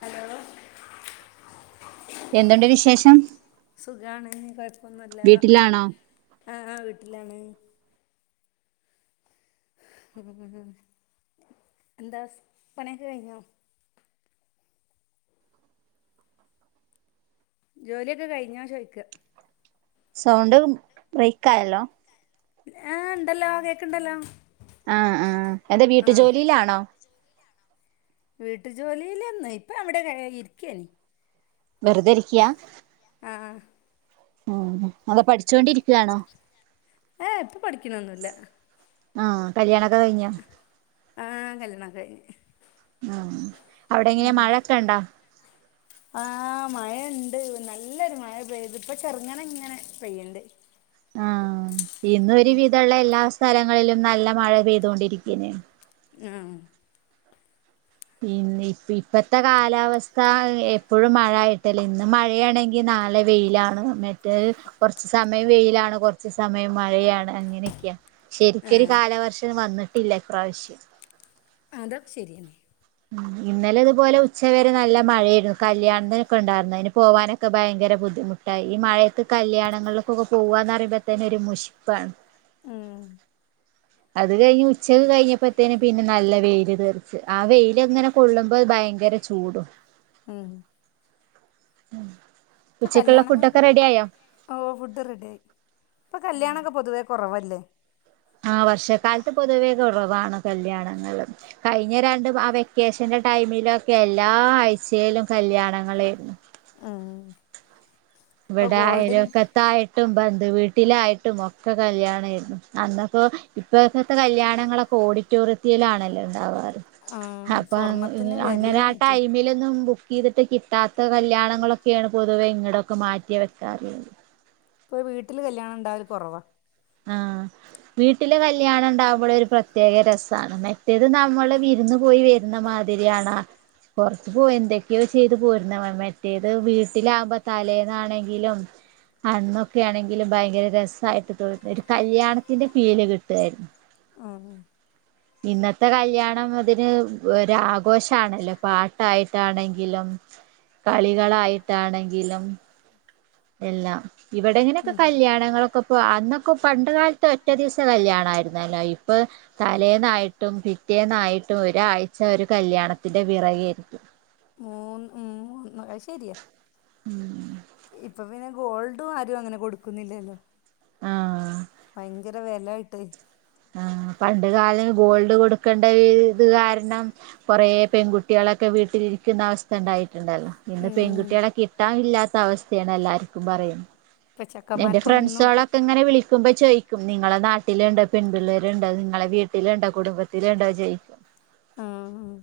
Hello എന്തുണ്ട് വിശേഷം സുഖാണ് കൊഴപ്പൊന്നുല്ല വീട്ടിലാണോ ആഹ് വീട്ടിലാണ് എന്താ സ് പണിയൊക്കെ കഴിഞ്ഞോ ജോലിയൊക്കെ കഴിഞ്ഞോ ചോയ്ക്ക സൗണ്ട് ബ്രേയ്ക്കായല്ലോ ഏഹ് ണ്ടല്ലോ കേക്ക്ണ്ടല്ലോ ആ ആഹ് എന്ത വീട്ടു ആ ജോലിയിലാണോ വീട്ടു ജോലിയിലന്ന് ഇപ്പ അവിടെ ഇര്ക്കേനി വെറുതെരിക്യാ ആഹ് ഉം അന്താ പഠിച്ചോണ്ടിരിക്കുയാണോ ഏ ഇപ്പൊ പഠിക്കണൊന്നുല്ല ആഹ് കല്യാണൊക്കെ കയ്ഞ്ഞൊ ആഹ് കല്യാണക്കെ കഴ്ഞ്ഞ് ഉം അവിടെങ്ങനെ മഴക്കണ്ടാ ആഹ് മഴണ്ട് നല്ലൊരു മഴ പെയ്ത് പ്പ ചെർങ്ങനെങ്ങനെ പെയ്യ്ണ്ട് ആഹ് ഇന്നൊരു ഉം വിധള്ളെല്ലാ സ്ഥലങ്ങളിലും നല്ല മഴ പെയ്തോണ്ടിരിക്യനേ ആഹ് പിന്നെ ഇപ് ഇപ്പത്തെ കാലാവസ്ഥ എപ്പഴും മഴായിട്ടല്ലേ ഇന്ന് മഴയാണെങ് ങ്കി നാളെ വെയിലാണ് മെറ്റത് കൊർച്ച് സമയം വെയിലാണ്, കൊർച്ച് സമയം മഴയാണ്. അങ്ങനെയൊക്കെയാ ആ ശരിക്കൊരു കാലവർഷം വന്നിട്ടില്ല ഇപ്രാവശ്യം അതൊക്കെ ശരിയെന്നെ ഉം ഇന്നലെ ഇതുപോലെ ഉച്ചവരെ നല്ല മഴേയ്രുന്നു. കല്യാണത്തിനൊക്കെണ്ടായിരുന്നു. അയ്ന് പോവാന് ക്കെ ഭയങ്കര ബുദ്ധിമുട്ടായി. ഈ മഴയത്ത് കല്യാണങ്ങളിലക്കൊക്കെ പോകുകന്നറിമ്പത്തന്നെ ഒരു മുഷിപ്പാണ് ആഹ് അത് കഴിഞ്ഞ് ഉച്ചക കഴിഞ്ഞപ്പോത്തേന് പിന്നെ നല്ല വെയില് തീർച്ച് ആ വെയിലങ്ങനെ കൊള്ളുമ്പ ഭയങ്കര ചൂടും ആഹ് പ്പൊ ഉച്ചക്കുള്ള ഫുഡൊക്കെ കല്യാണങ്ങളൊക്കെപ്പൊ റെഡി ആയോ ഓഹ് ഫുഡ്ഡ് റെഡിആയി, പ്പൊ കല്യാണൊക്കെ പൊതുവേ കൊറവല്ലേ ആഹ് വർഷക്കാലത്ത് പൊതുവേ കൊറവാണ് കല്യാണങ്ങള് കഴിഞ്ഞ രണ്ടും ആ വെക്കേഷന്റെ ടൈമിലൊക്കെ എല്ലാ ആഴ്ചയിലും കല്യാണങ്ങളേര്ന്നു ആഹ് വെടയലോക്കത് ത്തായിട്ടും ബന്ധു വീട്ടിലായിട്ടും ഒക്കെ കല്യാണേര്ന്നു, അന്നപ്പോ ഇപ് പ്പോഴക്കത്തെ കല്യാണങ്ങളൊക്കെ ഓഡിറ്റോറിയൽലാണല്ലോ ണ്ടാവർ ആ അപ്പ അങ്ങ് എ സ്വർണത്തിന് അങ്ങനെ ആ വിലയായിട്ട് ടൈമിലൊന്നും ബുക്ക് ക്കെയ്തിട്ട് കിട്ടാത്ത കല്യാണങ്ങളൊക്കെയാണ് പൊതുവെ ഇങ്ങടൊക്കെ മാറ്റി വെക്കാറ്ള്ളത് ഇപ്പൊ വീട്ടില് കല്യാണം ഇണ്ടാവല് കൊറവാ ആഹ് വീട്ടില് കല്യാണം ഇണ്ടാവുമ്പള് ഒരു പ്രത്യേക രസാണ് മറ്റേത് നമ്മള് വിരുന്ന് പോയി വെര് ര്ന്ന മാതിരി ആണാ പൊറത്ത് പോയി എന്തൊക്കെയോ ചെയ്ത് പോര്ണ മറ്റേത് വീട്ടിലാവുമ്പോ തലേന്നാണെങ്കിലും അന്നൊക്കെ ആണെങ്കിലും ഭയങ്കര രസായിട്ട് തോ ഒരു കല്യാണത്തിന്റെ ഫീല് കിട്ടുവായിരുന്നു ആന്ന് ഇന്നത്തെ കല്യാണം അതിന് ഒരാഘോഷാണല്ലോ പാട്ടായിട്ടാണെങ്കിലും കളികളായിട്ടാണെങ്കിലും എല്ലാം ഇവിടെ ഇങ്ങനൊക്കെ ഉം കല്യാണങ്ങൾക്കു പ്പാ കല്യാണങ്ങളൊക്കെ പോ അന്നൊക്കെ പണ്ട് കാലത്ത് ഒറ്റേ ഒറ്റ ദിവസത്തെ ദിവസം കല്യാണ ആയിരുന്നല്ലോ കല്യാണമായിരുന്നല്ലോ. ഇപ്പാ തലേന്നായിട്ടും പിറ്റേന്നായിട്ടും ഒരാഴ്ച ഒരു കല്യാണത്തിന്റെ പിറകെയായിരിക്കും മൂൻ ഉം മൂന്ന് അത് ശരിയാ ഉം ഇപ്പൊ പിന്നെ ഗോൾഡും ആരും അങ്ങനെ കൊടുക്കുന്നില്ലല്ലോ ആഹ് ഭയങ്കര വെലായിട്ടെ ആഹ് പണ്ട് കാലം ഗോൾഡ് കൊടുക്കണ്ട ഈ ഇത് കാരണം കൊറേ പെൺകുട്ട്യാളൊക്കെ വീട്ടിലിരിക്കുന്ന അവസ് സ്ഥ ഇണ്ടായിട്ട്ണ്ടല്ലോ ഇന്ന് ഉം പെൺകുട്ടികളെ കിട്ടാനില്ലാത്ത അവസ്ഥയാണ് എല്ലാര്ക്കും പറയ്ന്നെ ഇപ്പൊ എന്റെ ചെക്കന്മാർക്കൊന്നും ഫ്രണ്ട്സാളൊക്കെ ഇങ്ങനെ വിളിക്കുമ്പോ ചോ നിങ്ങളെ നാട്ടില്ണ്ടാ പെൺ പിള്ളേരുണ്ടോ നിങ്ങളെ വീട്ടില്ണ്ടാ കുടുംബത്തില്ണ്ടോ ചോയി ആഹ് ആഹ്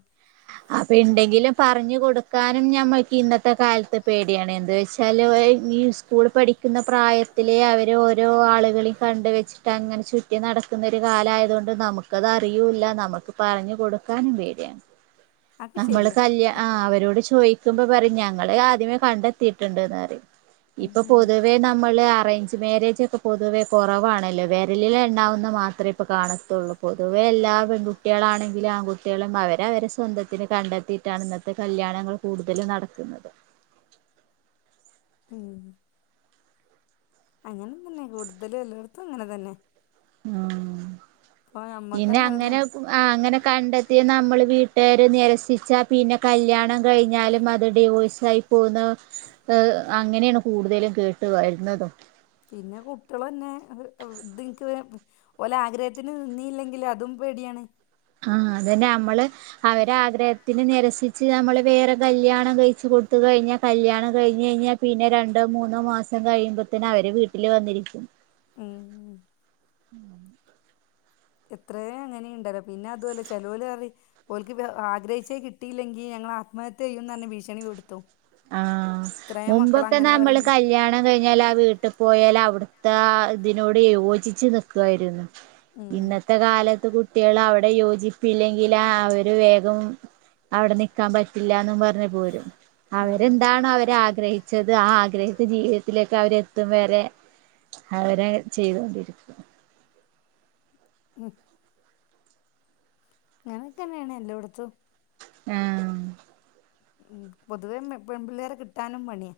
അപ്പൊ ഇണ്ടെങ്കിലും പറഞ്ഞു കൊടുക്കാൻ ഞമ്മൾക്ക് ഇന്നത്തെ കാലത്ത് പേടിയാണ് എന്ത് വെച്ചാലും എ ഈ സ്കൂള് പഠി ക്കുന്ന പ്രായത്തിലെ അവര് ഓ രോ ആളുകളിം കണ്ട് വെച്ചിട്ട് അങ്ങനെ ചുറ്റി നടക്കുന്നൊരു കാലായതുകൊണ്ട് നമുക്കത് അറിയൂല്ലാ നമക്ക് പറഞ്ഞു കൊടുക്കാനും പേടിയാണ് അത് നമ്മള് ശരിയാ കല്യാ ആഹ് അവരോട് ചോയിക്കുമ്പം പറയും ഞങ്ങള് ആദ്യമേ കണ്ടെത്തിയിട്ട്ണ്ട്ന്ന് പറയും ഉം ഇപ്പൊ ഉം പൊതുവേ നമ്മള് അറേഞ്ച് മാരേജ് ഒക്കെ പൊതുവേ കൊറവാണല്ലോ വെരലിലെൺ ണ്ണാവുന്ന മാത്രേ ഇപ്പൊ കാണത്തുള്ളൂ പൊതുവേ എല്ലാ ല്ലാ പെൺകുട്ടികളാണെങ്കിലും ആൺകുട്ടികളും അവര് അവരെ സ്വന്ത ത്തിന് കണ്ടെത്തിയിട്ടാണ് ഇന്നത്തെ കല്യാണങ്ങള് കൂടുതലും നടക്കുന്നത് ഉം അങ്ങനെ തന്നെ കൂടുതലും എല്ലോടത്തും അങ്ങനെ തന്നെ ആഹ് ഇപ്പൊ ഇനി ഞമ്മക്കന്നെ അറിയാം അങ്ങനെ പു ആഹ് അങ്ങനെ കണ്ടെത്തി നമ്മള് വീട്ടുകാര് നെരസിച്ചാ പിന്നെ കല്ല്യാണം കഴിഞ്ഞാലും അത് ഡിവോഴ്സ് സായി പോകുന്ന ഏഹ് അങ്ങനെയാണ് കൂടുതലും കേട്ട് വരുന്നതും പിന്നെ കുട്ട്യെളെന്നെ അവ് ഇത് ഇൻക്ക് വേ ഓലെ ആഗ്രഹത്തിന് നിന്നീല്ലെങ്കില് അതും പേടിയാണ് ആഹ് അതന്നെ നമ്മള് അവരെ ആഗ്രഹത്തിന് നെരസി ച്ച് നമ്മള് വേറെ കല്യാണം കഴിച്ച് കൊടുത്ത് കഴിഞ്ഞാ കല്യാണം കഴിഞ്ഞഴിഞ്ഞാ പിന്നെ രണ്ടോ മൂന്നോ മാസ സം കഴിയുമ്പ തന്നെ അവര് വീട്ടിൽ വന്നിരിക്കും ഉം എത്രേ അങ്ങനെണ്ടല്ലോ പിന്നെ അതുല്ല ചെലോല് പറയും ഓൽക്കിപ്പോ ആഗ്രഹിച്ചേ കിട്ടിയില്ലെങ്കിൽ ഞങ്ങൾ ആത്മഹത്യ ചെയ്യുന്ന് പറഞ്ഞ് ഭീഷണി പെടുത്തും ആഹ് ഇത്രയും മക്കള് മുമ്പൊക്കെ അങ്ങനെ നമ്മള് പറയണ്ട് കല്യാണം കഴിഞ്ഞാൽ ആ വീ ട്ട് പോയാലും അവിടുത്താതിനോട് യോജിച്ച് നിക്കുവായിരുന്നു ഇന്നത്തെ കാലത്ത് കുട്ടികള് അവിടെ യോജിപ്പില്ലെങ്കില് അവര് വേഗം അവിടെ നിക്കാൻ പറ്റില്ലാന്നും പറഞ്ഞ് പോരും ഉം ഉം അവരെന്താണോ അവര് ആഗ്രഹിച്ചത് ആ ആഗ്രഹിച്ച ജീവിതത്തിലേക്ക് അവരെത്തും വരെ അവര് ചെയ്തൊണ്ടിരിക്കും ഉം അങ്ങനൊക്കെന്ന്യാണ് എല്ലോടത്തും ആഹ്‌ ഉം പൊതുവേ പെമ്പിള്ളേരെ കിട്ടാനും പണ്യാ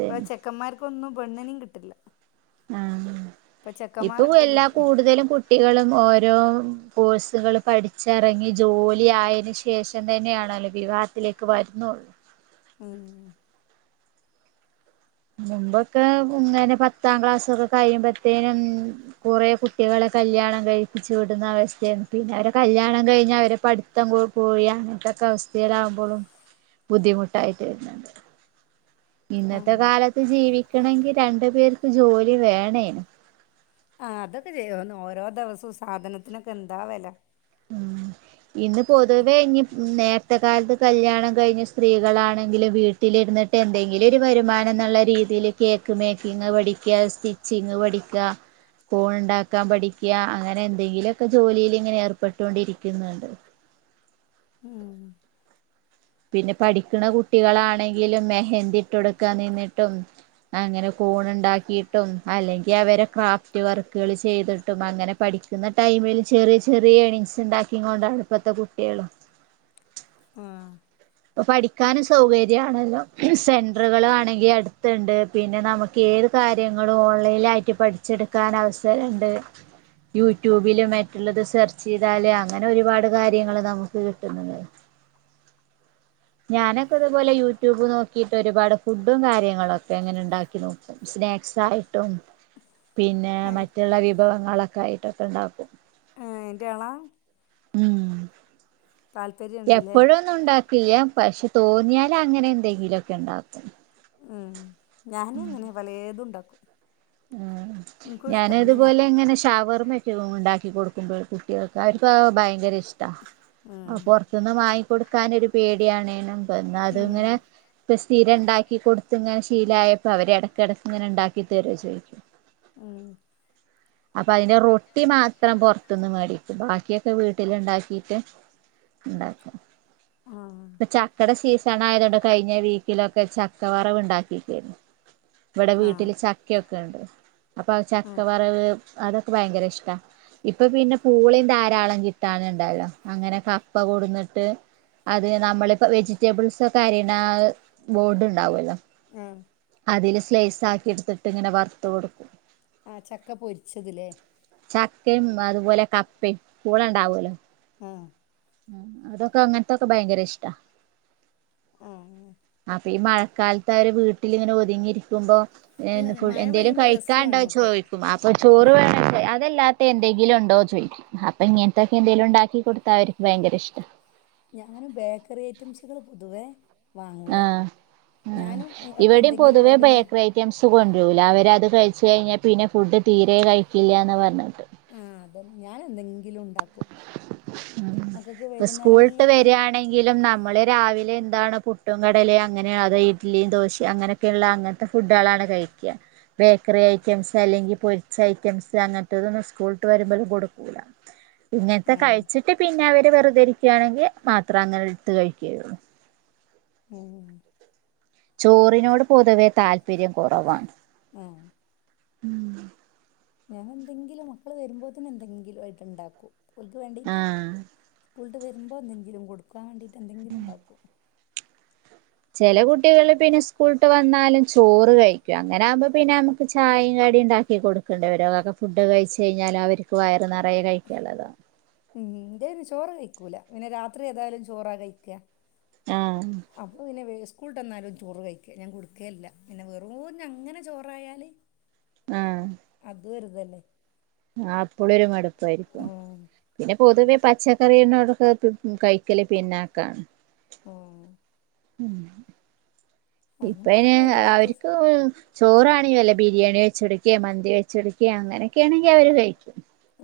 ഇപ്പൊ ചേ ക്കെന്മാർക്കൊന്നും പെണ്ണിനിം കിട്ടില്ല ആഹ് ഇപ്പൊ ഇപ്പു ചെക്കന്മാരൊക്കെ എല്ലാ ബുദ്ധി കൂടുതലും കു കുട്ടികളും ഓരോ കോഴ്സുകള് പഠിച്ചെറങ്ങി ജോലി ആയേന് ശേഷം തന്നെയാണല്ലോ വിവാഹത്തിലേക്ക് വരുന്നുള്ളൂ ഉം വരുന്നത് മുമ്പൊക്കെ ഇങ്ങനെ പത്താം ക്ലാസൊക്കെ കഴിയുമ്പോത്തേനും കുറെ കുട്ടികളെ കല്യാണം കഴിപ്പിച്ച് വിടുന്ന അവസ്ഥയാണ് പിന്നെ അവരെ കല്യാണം കഴിഞ്ഞാൽ അവരെ പഠി ത്തംങ്കോട് പോയ അങ്ങന്നെത്തൊക്കെ അവസ്ഥയിലാവുമ്പോഴും ബുദ്ധിമുട്ടായിട്ട് വരുന്നുണ്ട് ഇന്നത്തെ ആഹ് കാലത്ത് ജീവിക്കണങ്കിൽ രണ്ടു പേർക്ക് ജോലി വേണേനിം ആഹ് അതൊക്കെ ശര്യാണ് ഓരോ ദെവസോം സാധനത്തിനൊക്കെ എന്താ വെല ഉം ഇന്ന് പൊതുവേ ഇഞി നേ ർത്തെ കാലത്ത് കല്യാണം കഴിഞ്ഞ് സ്ത്രീകളാണെങ്കിലും വീട്ടിലിരുന്നിട്ട് എന്തെങ്കിലും ഒരു വരുമാനംന്ന്ള്ള രീതില് കേക്ക് മേക്കിങ് പഠിക്ക സ്റ്റിച്ചിങ് പഠിക്ക കൂൺ ഇണ്ടാക്കാൻ പഠിക്ക അങ്ങനെ എന്തെങ്കിലൊക്കെ ജോലില് ഇങ്ങനെ ഏർപ്പെട്ടോണ്ടിരിക്കുന്നുണ്ട് ഉം പിന്നെ പഠിക്കണ കുട്ടികളാണെങ്കിലും മെഹന്തിട്ടുടു ക്കാൻ നിന്നിട്ടും അങ്ങനെ കൂൺ ഇണ്ടാക്കിട്ടും അല്ലെങ്കിൽ അവരെ ക്രാഫ്റ്റ് വർക്കുകള് ചെയ്തൊ കിട്ടും അങ്ങനെ പഠിക്കുന്ന ടൈമിൽ ചെറിയ ചെറിയ എണിങ്സ് ഉണ്ടാക്കി കൊണ്ട ഇപ്പത്തെ കുട്ടിളും ആഹ് ഇപ്പൊ പഠിക്കാനും സൗകര്യണല്ലോ സെന്ററുകൾ ആണെങ്കിൽ അടു ണ്ട് പിന്നെ നമുക്ക് ഏത് കാര്യങ്ങളും ഓൺലൈനായിട്ട് പഠിച്ചെടുക്കാൻ അവസരുണ്ട് യൂട്യൂബില് മറ്റുള്ളത് സെർച്ച് ചെയ്താല് അങ്ങനെ ഒരുപാട് കാര്യങ്ങള് നമുക്ക് കിട്ടുന്നുണ്ട് ഞാനൊക്കെ ഇതുപോലെ യൂട്യൂബ് നോക്കിയിട്ട് ഒരുപാട് ഫുഡും കാര്യങ്ങളൊക്കെ എങ്ങനെ ഉണ്ടാക്കി നോക്കും സ്നാക്സ് ആയിട്ടും പിന്നെ ആഹ് മറ്റുള്ള വിഭവങ്ങളൊക്കെ ആയിട്ടുംക്കെ ഉണ്ടാക്കും അയിന്റെ ആള ഉം താല്പര്യണ്ട്ല്ലേ എപ്പോഴും ഒന്നും ഉണ്ടാക്ക കില്ല്യാ പക്ഷെ തോന്നിയാല അങ്ങനെ എന്തെങ്കിലുംക്കെ ഉണ്ടാവ ഉം ഞാനും അങ്ങനെ പലേതു ഉണ്ടാക്കും ആഹ് ഇൻക്കും ഇഷ്ടാ പിന്നെ ഞാ ഞാനതുപോലെ ഇങ്ങനെ ഷവർമഒക്കെ ഉണ്ടാക്കി കൊടുക്കുമ്പോൾ കുട്ടികൾക്ക് അവർക്ക് ഭയങ്കര ങ്കരിഷ്ടാ അ ഉം പൊർത്ത്ന്ന് വങ്ങിക്കൊടുക്കാനൊരു പേട്യാണേനും. ഉം എന്നാലുങ്ങനെ ഇപ്പൊ സ്ഥിരണ്ടാക്കി കൊട്ത്ത്ങ്ങനെ ശീലായപ്പോ അവര് എടക്കെടക്ക്ങ്ങനെണ്ടാക്കി തെരോ ചോയ് ഉം അപ്പൊ അയ്ന്റെ റൊട്ടി മാത്രം പൊർത്ത്ന്ന് മേടി പിന്നെ ബാക്ക്യൊക്കെ വീട്ടില്ണ്ടാക്കിട്ട് ഉണ്ടാക്കും. ഉം ഇപ്പൊ ചക്കടെ സീസണായതൊണ്ട് കഴിഞ്ഞ വീക്കിലൊക്കെ ചക്കവറവ് ണ്ടാക്കിക്കേനി ഇവടെ ഇവിടെ വീട്ട്ല് ചക്കക്കെണ്ട് അപ്പൊ ആ ചക്ക ആഹ് വറവ് അതൊക്കെ ഭയങ്കരിഷ്ടാ ഇപ്പൊ പിന്നെ പൂള ധാരാളം കിട്ടാന്ണ്ടായീണ് അങ്ങനെ കപ്പ കൊടന്ന്ട്ട് അത് നമ്മളിപ്പോ വെജിറ്റബിൾ സൊക്കരിണ ആ ബോഡ് ണ്ടാവൊല്ലോ ആഹ് അതില് സ്ലൈസാക്കിട്ത്ത്ട്ട് ങ്ങനെ വറ്ത്ത കൊടുക്കും. ആഹ് ചക്ക പൊരിച്ചത് ലെ ചക്കിം അത്പോലെ കപ്പിം പൂള ണ്ടാവല്ലോ. ഉം ഉം ഉം ഇതൊക്കെ അങ്ങൻത്തൊക്കെ ഭയങ്കരിഷ്ടാ ആഹ് അപ്പൊ ഈ മഴക്കാലത്ത് അവര് വീട്ടിലിങ്ങനെ ഒതുങ്ങിയിരിക്കുമ്പോ അല്ല ഏന് ഫു മഴ എന്തേലും പെയ്യുമ്പോ കഴിക്കാണ്ടോ രസമാണ് ഒക്കെ ചോയ്ക്കും അപ്പൊ ചോറ് ഉം വേണങ്കി അതല്ലാ എന്തെങ്കിലുണ്ടോ ചോയ്ക്കും അപ്പ ഇങ്ങൻത്തെക്കെന്തെലുണ്ടാക്കി കൊട്ത്താ അവര്ക്ക് ഭയങ്കരിഷ്ട. ഞങ്ങളയ്‌ന് ബേക്കറി ഐറ്റംസ്കള് പൊതുവേ വാങ്ങൂല ആഹ് ഉം ഞാനും ഒക്കെ ഇവടിം എന്തെങ്കിലും പൊതുവേ വൈകുന്നേരം ബേക്കറി ഐറ്റംസ് [unintelligible] കൊണ്ട്രൂല അവരത് കഴിച്ച കഴിഞ്ഞാ പിന്നെ ഫുഡ് തീരെ കഴിക്കൂല്ലന്നാ പർഞ്ഞിട്ട് പറയും. ആഹ് അതെൻ ഞാനെന്തെങ്കിലുണ്ടാ ഉം ഇസ്കൂൾട്ട് വൈകുന്നേരങ്ങളിലൊക്കെ വരാണെങ്കിലും നമ്മള് വെരാണെ ങ്കിലും നമ്മള് രാവിലെ എന്താണ് പുട്ടും കടലേം രാവിലെ എന്താണ് പുട്ടും അങ്ങനെ കടലയും അതോ ഇഡ്ലി ദോശ ഇഡ്ലിം ദോശിം അങ്ങനെ ക്കെള്ള അങ്ങനെയൊക്കെയുള്ള അങ്ങൻത്തെ അങ്ങനത്തെ ഫുഡാളാണ് ഫുഡുകളാണ് കഴിക്ക. കഴിക്കുക. ബേക്കറി ഐറ്റംസ് അല്ലെങ്കി പൊരിച്ച ഐറ്റംസ് അങ്ങൻത്തെതൊന്നും സ്കൂൾട്ട് വരുമ്പള് കൊടുക്കൂല. ഇങ്ങൻത്തെ ഉം കഴിച്ചിട്ട് പിന്നെ അവര് വെറ്തെരിക്ക്യാണെങ്കി മാത്ര അങ്ങനെ ട്ത്ത് കഴിക്കൊള്ളൂ. ഉം ചോറിനോട് പൊതുവെ താല്പര്യം കൊറവാണ്. ഉം ഉം ഞാനെന്തെങ്കിലും മക്കള് വരുമ്പോത്തിനെന്തെങ്കിലും ആയിട്ട് ഇണ്ടാക്കും ഓൽക്ക് വേണ്ടീട്ട്. ആഹ് സ്കൂൾട്ട് വെരുമ്പോ എന്തെങ്കിലും കൊടുക്കാൻ വേണ്ടിട്ട് എന്തെങ്കിലുണ്ടാക്കും ചെലെ കുട്ടികള് പിന്നെ സ് കൂൾട്ട് വന്നാലും ചോറ് കഴിക്കും അങ്ങനാവുമ്പോ പിന്നെ അമക്ക് ചായിം കടി ണ്ടാക്കി കൊട് ക്കേണ്ടിവരൊ [unintelligible] ക്കെ ഫുഡൊക്കെ കഴിച്ച് കഴിഞ്ഞാലവര്ക്ക് വയറ് നറയെ കഴിക്ക [unintelligible] ഉം ഇൻ്റെയ്‌ന് ചോറ് കഴിക്കൂല പിന്നെ രാത്രി ഏതായാലും ചോറ കഴിക്ക. ആഹ് അപ്പോൾ പിന്നെ വേ സ്കൂൾട്ടെന്നാലും ചോറ് കഴിക്ക ഞാൻ കൊട്ക്കേല്ല പിന്നെ വെറൂ ഞങ്ങനെ ചോറായാല് ഉ അതോര്തല്ലേ ആഹ് അപ്പളൊരു മട്പ്പായിരിക്കും. ഉം, പിന്നെ പൊതുവേ പച്ചക്കറിയ എണ്ണതൊക്കെ പ് ഉം കഴിക്കല് പിന്നാക്കാണ്. ഉം. ഉം [inaudible] ഇപ്പ അങ്ങനെയൊക്കെ അയിന് തന്നെ എല്ലായിടത്ത് അവർക്ക് ചോറാണെങ്കിൽ അല്ലേ ബിരിയാണി വെച്ചെടുക്കുക, മന്തി വെച്ചെടുക്കുക അങ്ങനെയൊക്കൊണെങ്കിൽ അവര് കഴിക്കും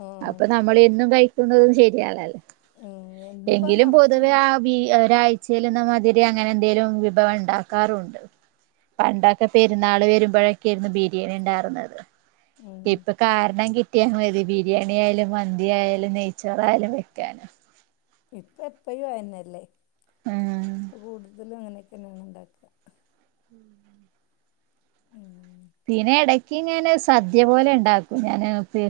ഉം, അപ്പോ നമ്മൾ എന്നും കഴിക്കുന്നതും ശരിയാലല്ലേ. ഉം. എന്നും ഇപ്പം അത് എങ്കിലും പൊതുവെ നടക്കൂല [unintelligible] ഒരായിചെൽ മാതിരി അങ്ങനെന്തേലും വിഭവം ഉണ്ട ഉണ്ടാകാറുണ്ട്. പണ്ടൊക്കെ പെരുന്നാൾ വരുമ്പോഴൊക്കെയായിരുന്നു ബിരിയാണി ഉണ്ടായിരുന്നത്. ഉം. ഇപ്പ കാരണം കിട്ടിയാ മതി ബിരിയാണി ആയാലും, മന്തി ആയാലും, നെയ്ച്ചോറ യാലും, വെക്കാൻ. ഇപ്പ എപ്പോയും അതന്നെല്ലേ. ഉം ഇപ്പോ കൂടുതലും അങ്ങനെയൊക്കെന്നെയാണ് ഉണ്ടാക്കുക. ഉം [inaudible] ഉം. പിന്നെ ഇടക്ക് ഇങ്ങനെ സദ്യ പോലെ ഉണ്ടാക്കും. ഞാൻ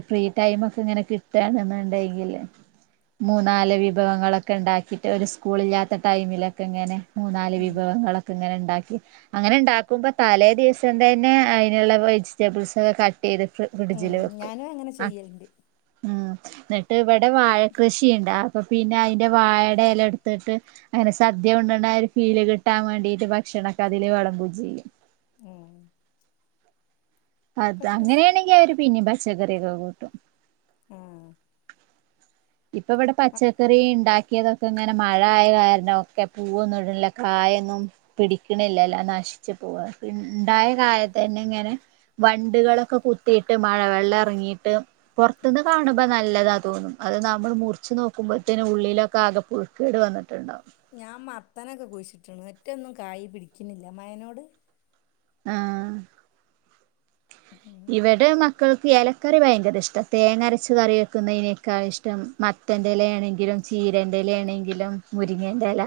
ഫ്രീ ടൈം ഒക്കെ ഇങ്ങനെ കിട്ട കിട്ടണന്ന ഉണ്ടങ്കില്. മൂന്നാല് വിഭവങ്ങളൊക്കെ ഉണ്ടാക്കിട്ട് ഒരു സ്കൂൾ ഇല്ലാത്ത ടൈമിലൊക്കെ ഇങ്ങനെ മൂന്നാല് ഉം. വിഭവങ്ങളൊക്കെ ഇങ്ങനെ ഉണ്ടാക്കി അങ്ങനെ ഇണ്ടാക്കുമ്പോ തലേ ദിവസം തന്നെ അ ആയിനുള്ള വെജിറ്റബിൾസ് ഒക്കെ ക ഏത്ക്ക്. ഉം. ഞാനും അങ്ങനെ ചെയ്യലണ്ട്. ഉം. എന്നിട്ട് ഇവിടെ വാഴ കൃഷിയുണ്ട്. അപ്പോ പിന്നെ അതിന്റെ വാഴയുടെ ഇല എടുത്തിട്ട് അങ്ങനെ സദ്യ ഉണ്ടണ് ഒരു ഫീല് കിട്ടാൻ വേണ്ടിട്ട് ഭക്ഷണക്കെ അതിൽ വളംമ്പൂ ചെയ്യും. ഉം. ഒക്കെ അത, ഒരു രസം അങ്ങനെയാണെങ്കിൽ അവര് പിന്നെ പച്ചക്കറിയൊക്കെ കൂട്ടും. ഉം. ഇപ്പ ഇവിടെ പച്ചക്കറി ഉണ്ടാക്കി പക്കിയതൊക്കെ ഇങ്ങനെ മഴയ കാരണം ഒക്കെ പൂവൊന്നും ഇടിണില്ല. കായ ഒന്നും പിടിക്കണില്ലല്ലോ നാശിച്ചു പോവ. ഇണ്ടായ കാലത്ത് തന്നെ ഇങ്ങനെ വണ്ടുകളൊക്കെ കുത്തിയിട്ട് മഴ വെള്ളം ഇറങ്ങിട്ട് പുറത്തുന്ന് കാണുമ്പോ നല്ലതാ തോന്നും. അത് നമ്മൾ മുറിച്ചു നോക്കുമ്പോഴത്തേനും ഉള്ളിലൊക്കെ ആകെ പുഴു കേട് വന്നിട്ടുണ്ടാവും. ഞാൻ മത്തനൊക്കെ കുഴിച്ചിട്ട് ണ്. ഒറ്റൊന്നും കയി പിടിക്കുന്നില്ല. മഴ നോട് ആ. ഉം മക്കൾക്ക് ഇലക്കറി ഭയങ്കര ഇഷ്ട തേങ്ങരച്ച കറി വെക്കുന്നതിനക്കാ ഇഷ്ടം മ മത്തന്റെല ആണെങ്കിലും ലും ചീരന്റെ ഇലയാണെങ്കിലും, മുരിങ്ങേന്റെ ഇല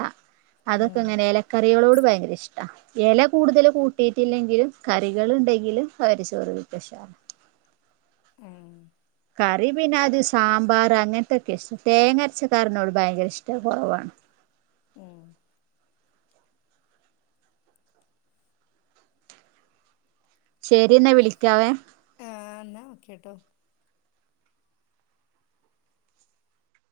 അതൊക്കെ ഉം ഇങ്ങനെ ഇല കറികളോട് ഭയങ്കര ഇഷ്ട. ഇല കൂടുതൽ കൂട്ടിയിട്ടില്ലെങ്കിലും കറികൾ ഉണ്ടെങ്കിലും അവര് ചോറ് വിക്കഷാണ്. [unintelligible] ആ. കറി പിന്നെ അത് സാമ്പാർ അങ്ങനത്തൊക്കെ ഇഷ്ടം. തേങ്ങരച്ച കറി നോട് ഭയങ്കര ഇഷ്ടം കുറവാണ്. ഉം. ശരി, ന്നാ വിളിക്കാവേ. എന്നാ, ഓക്കെട്ടോ.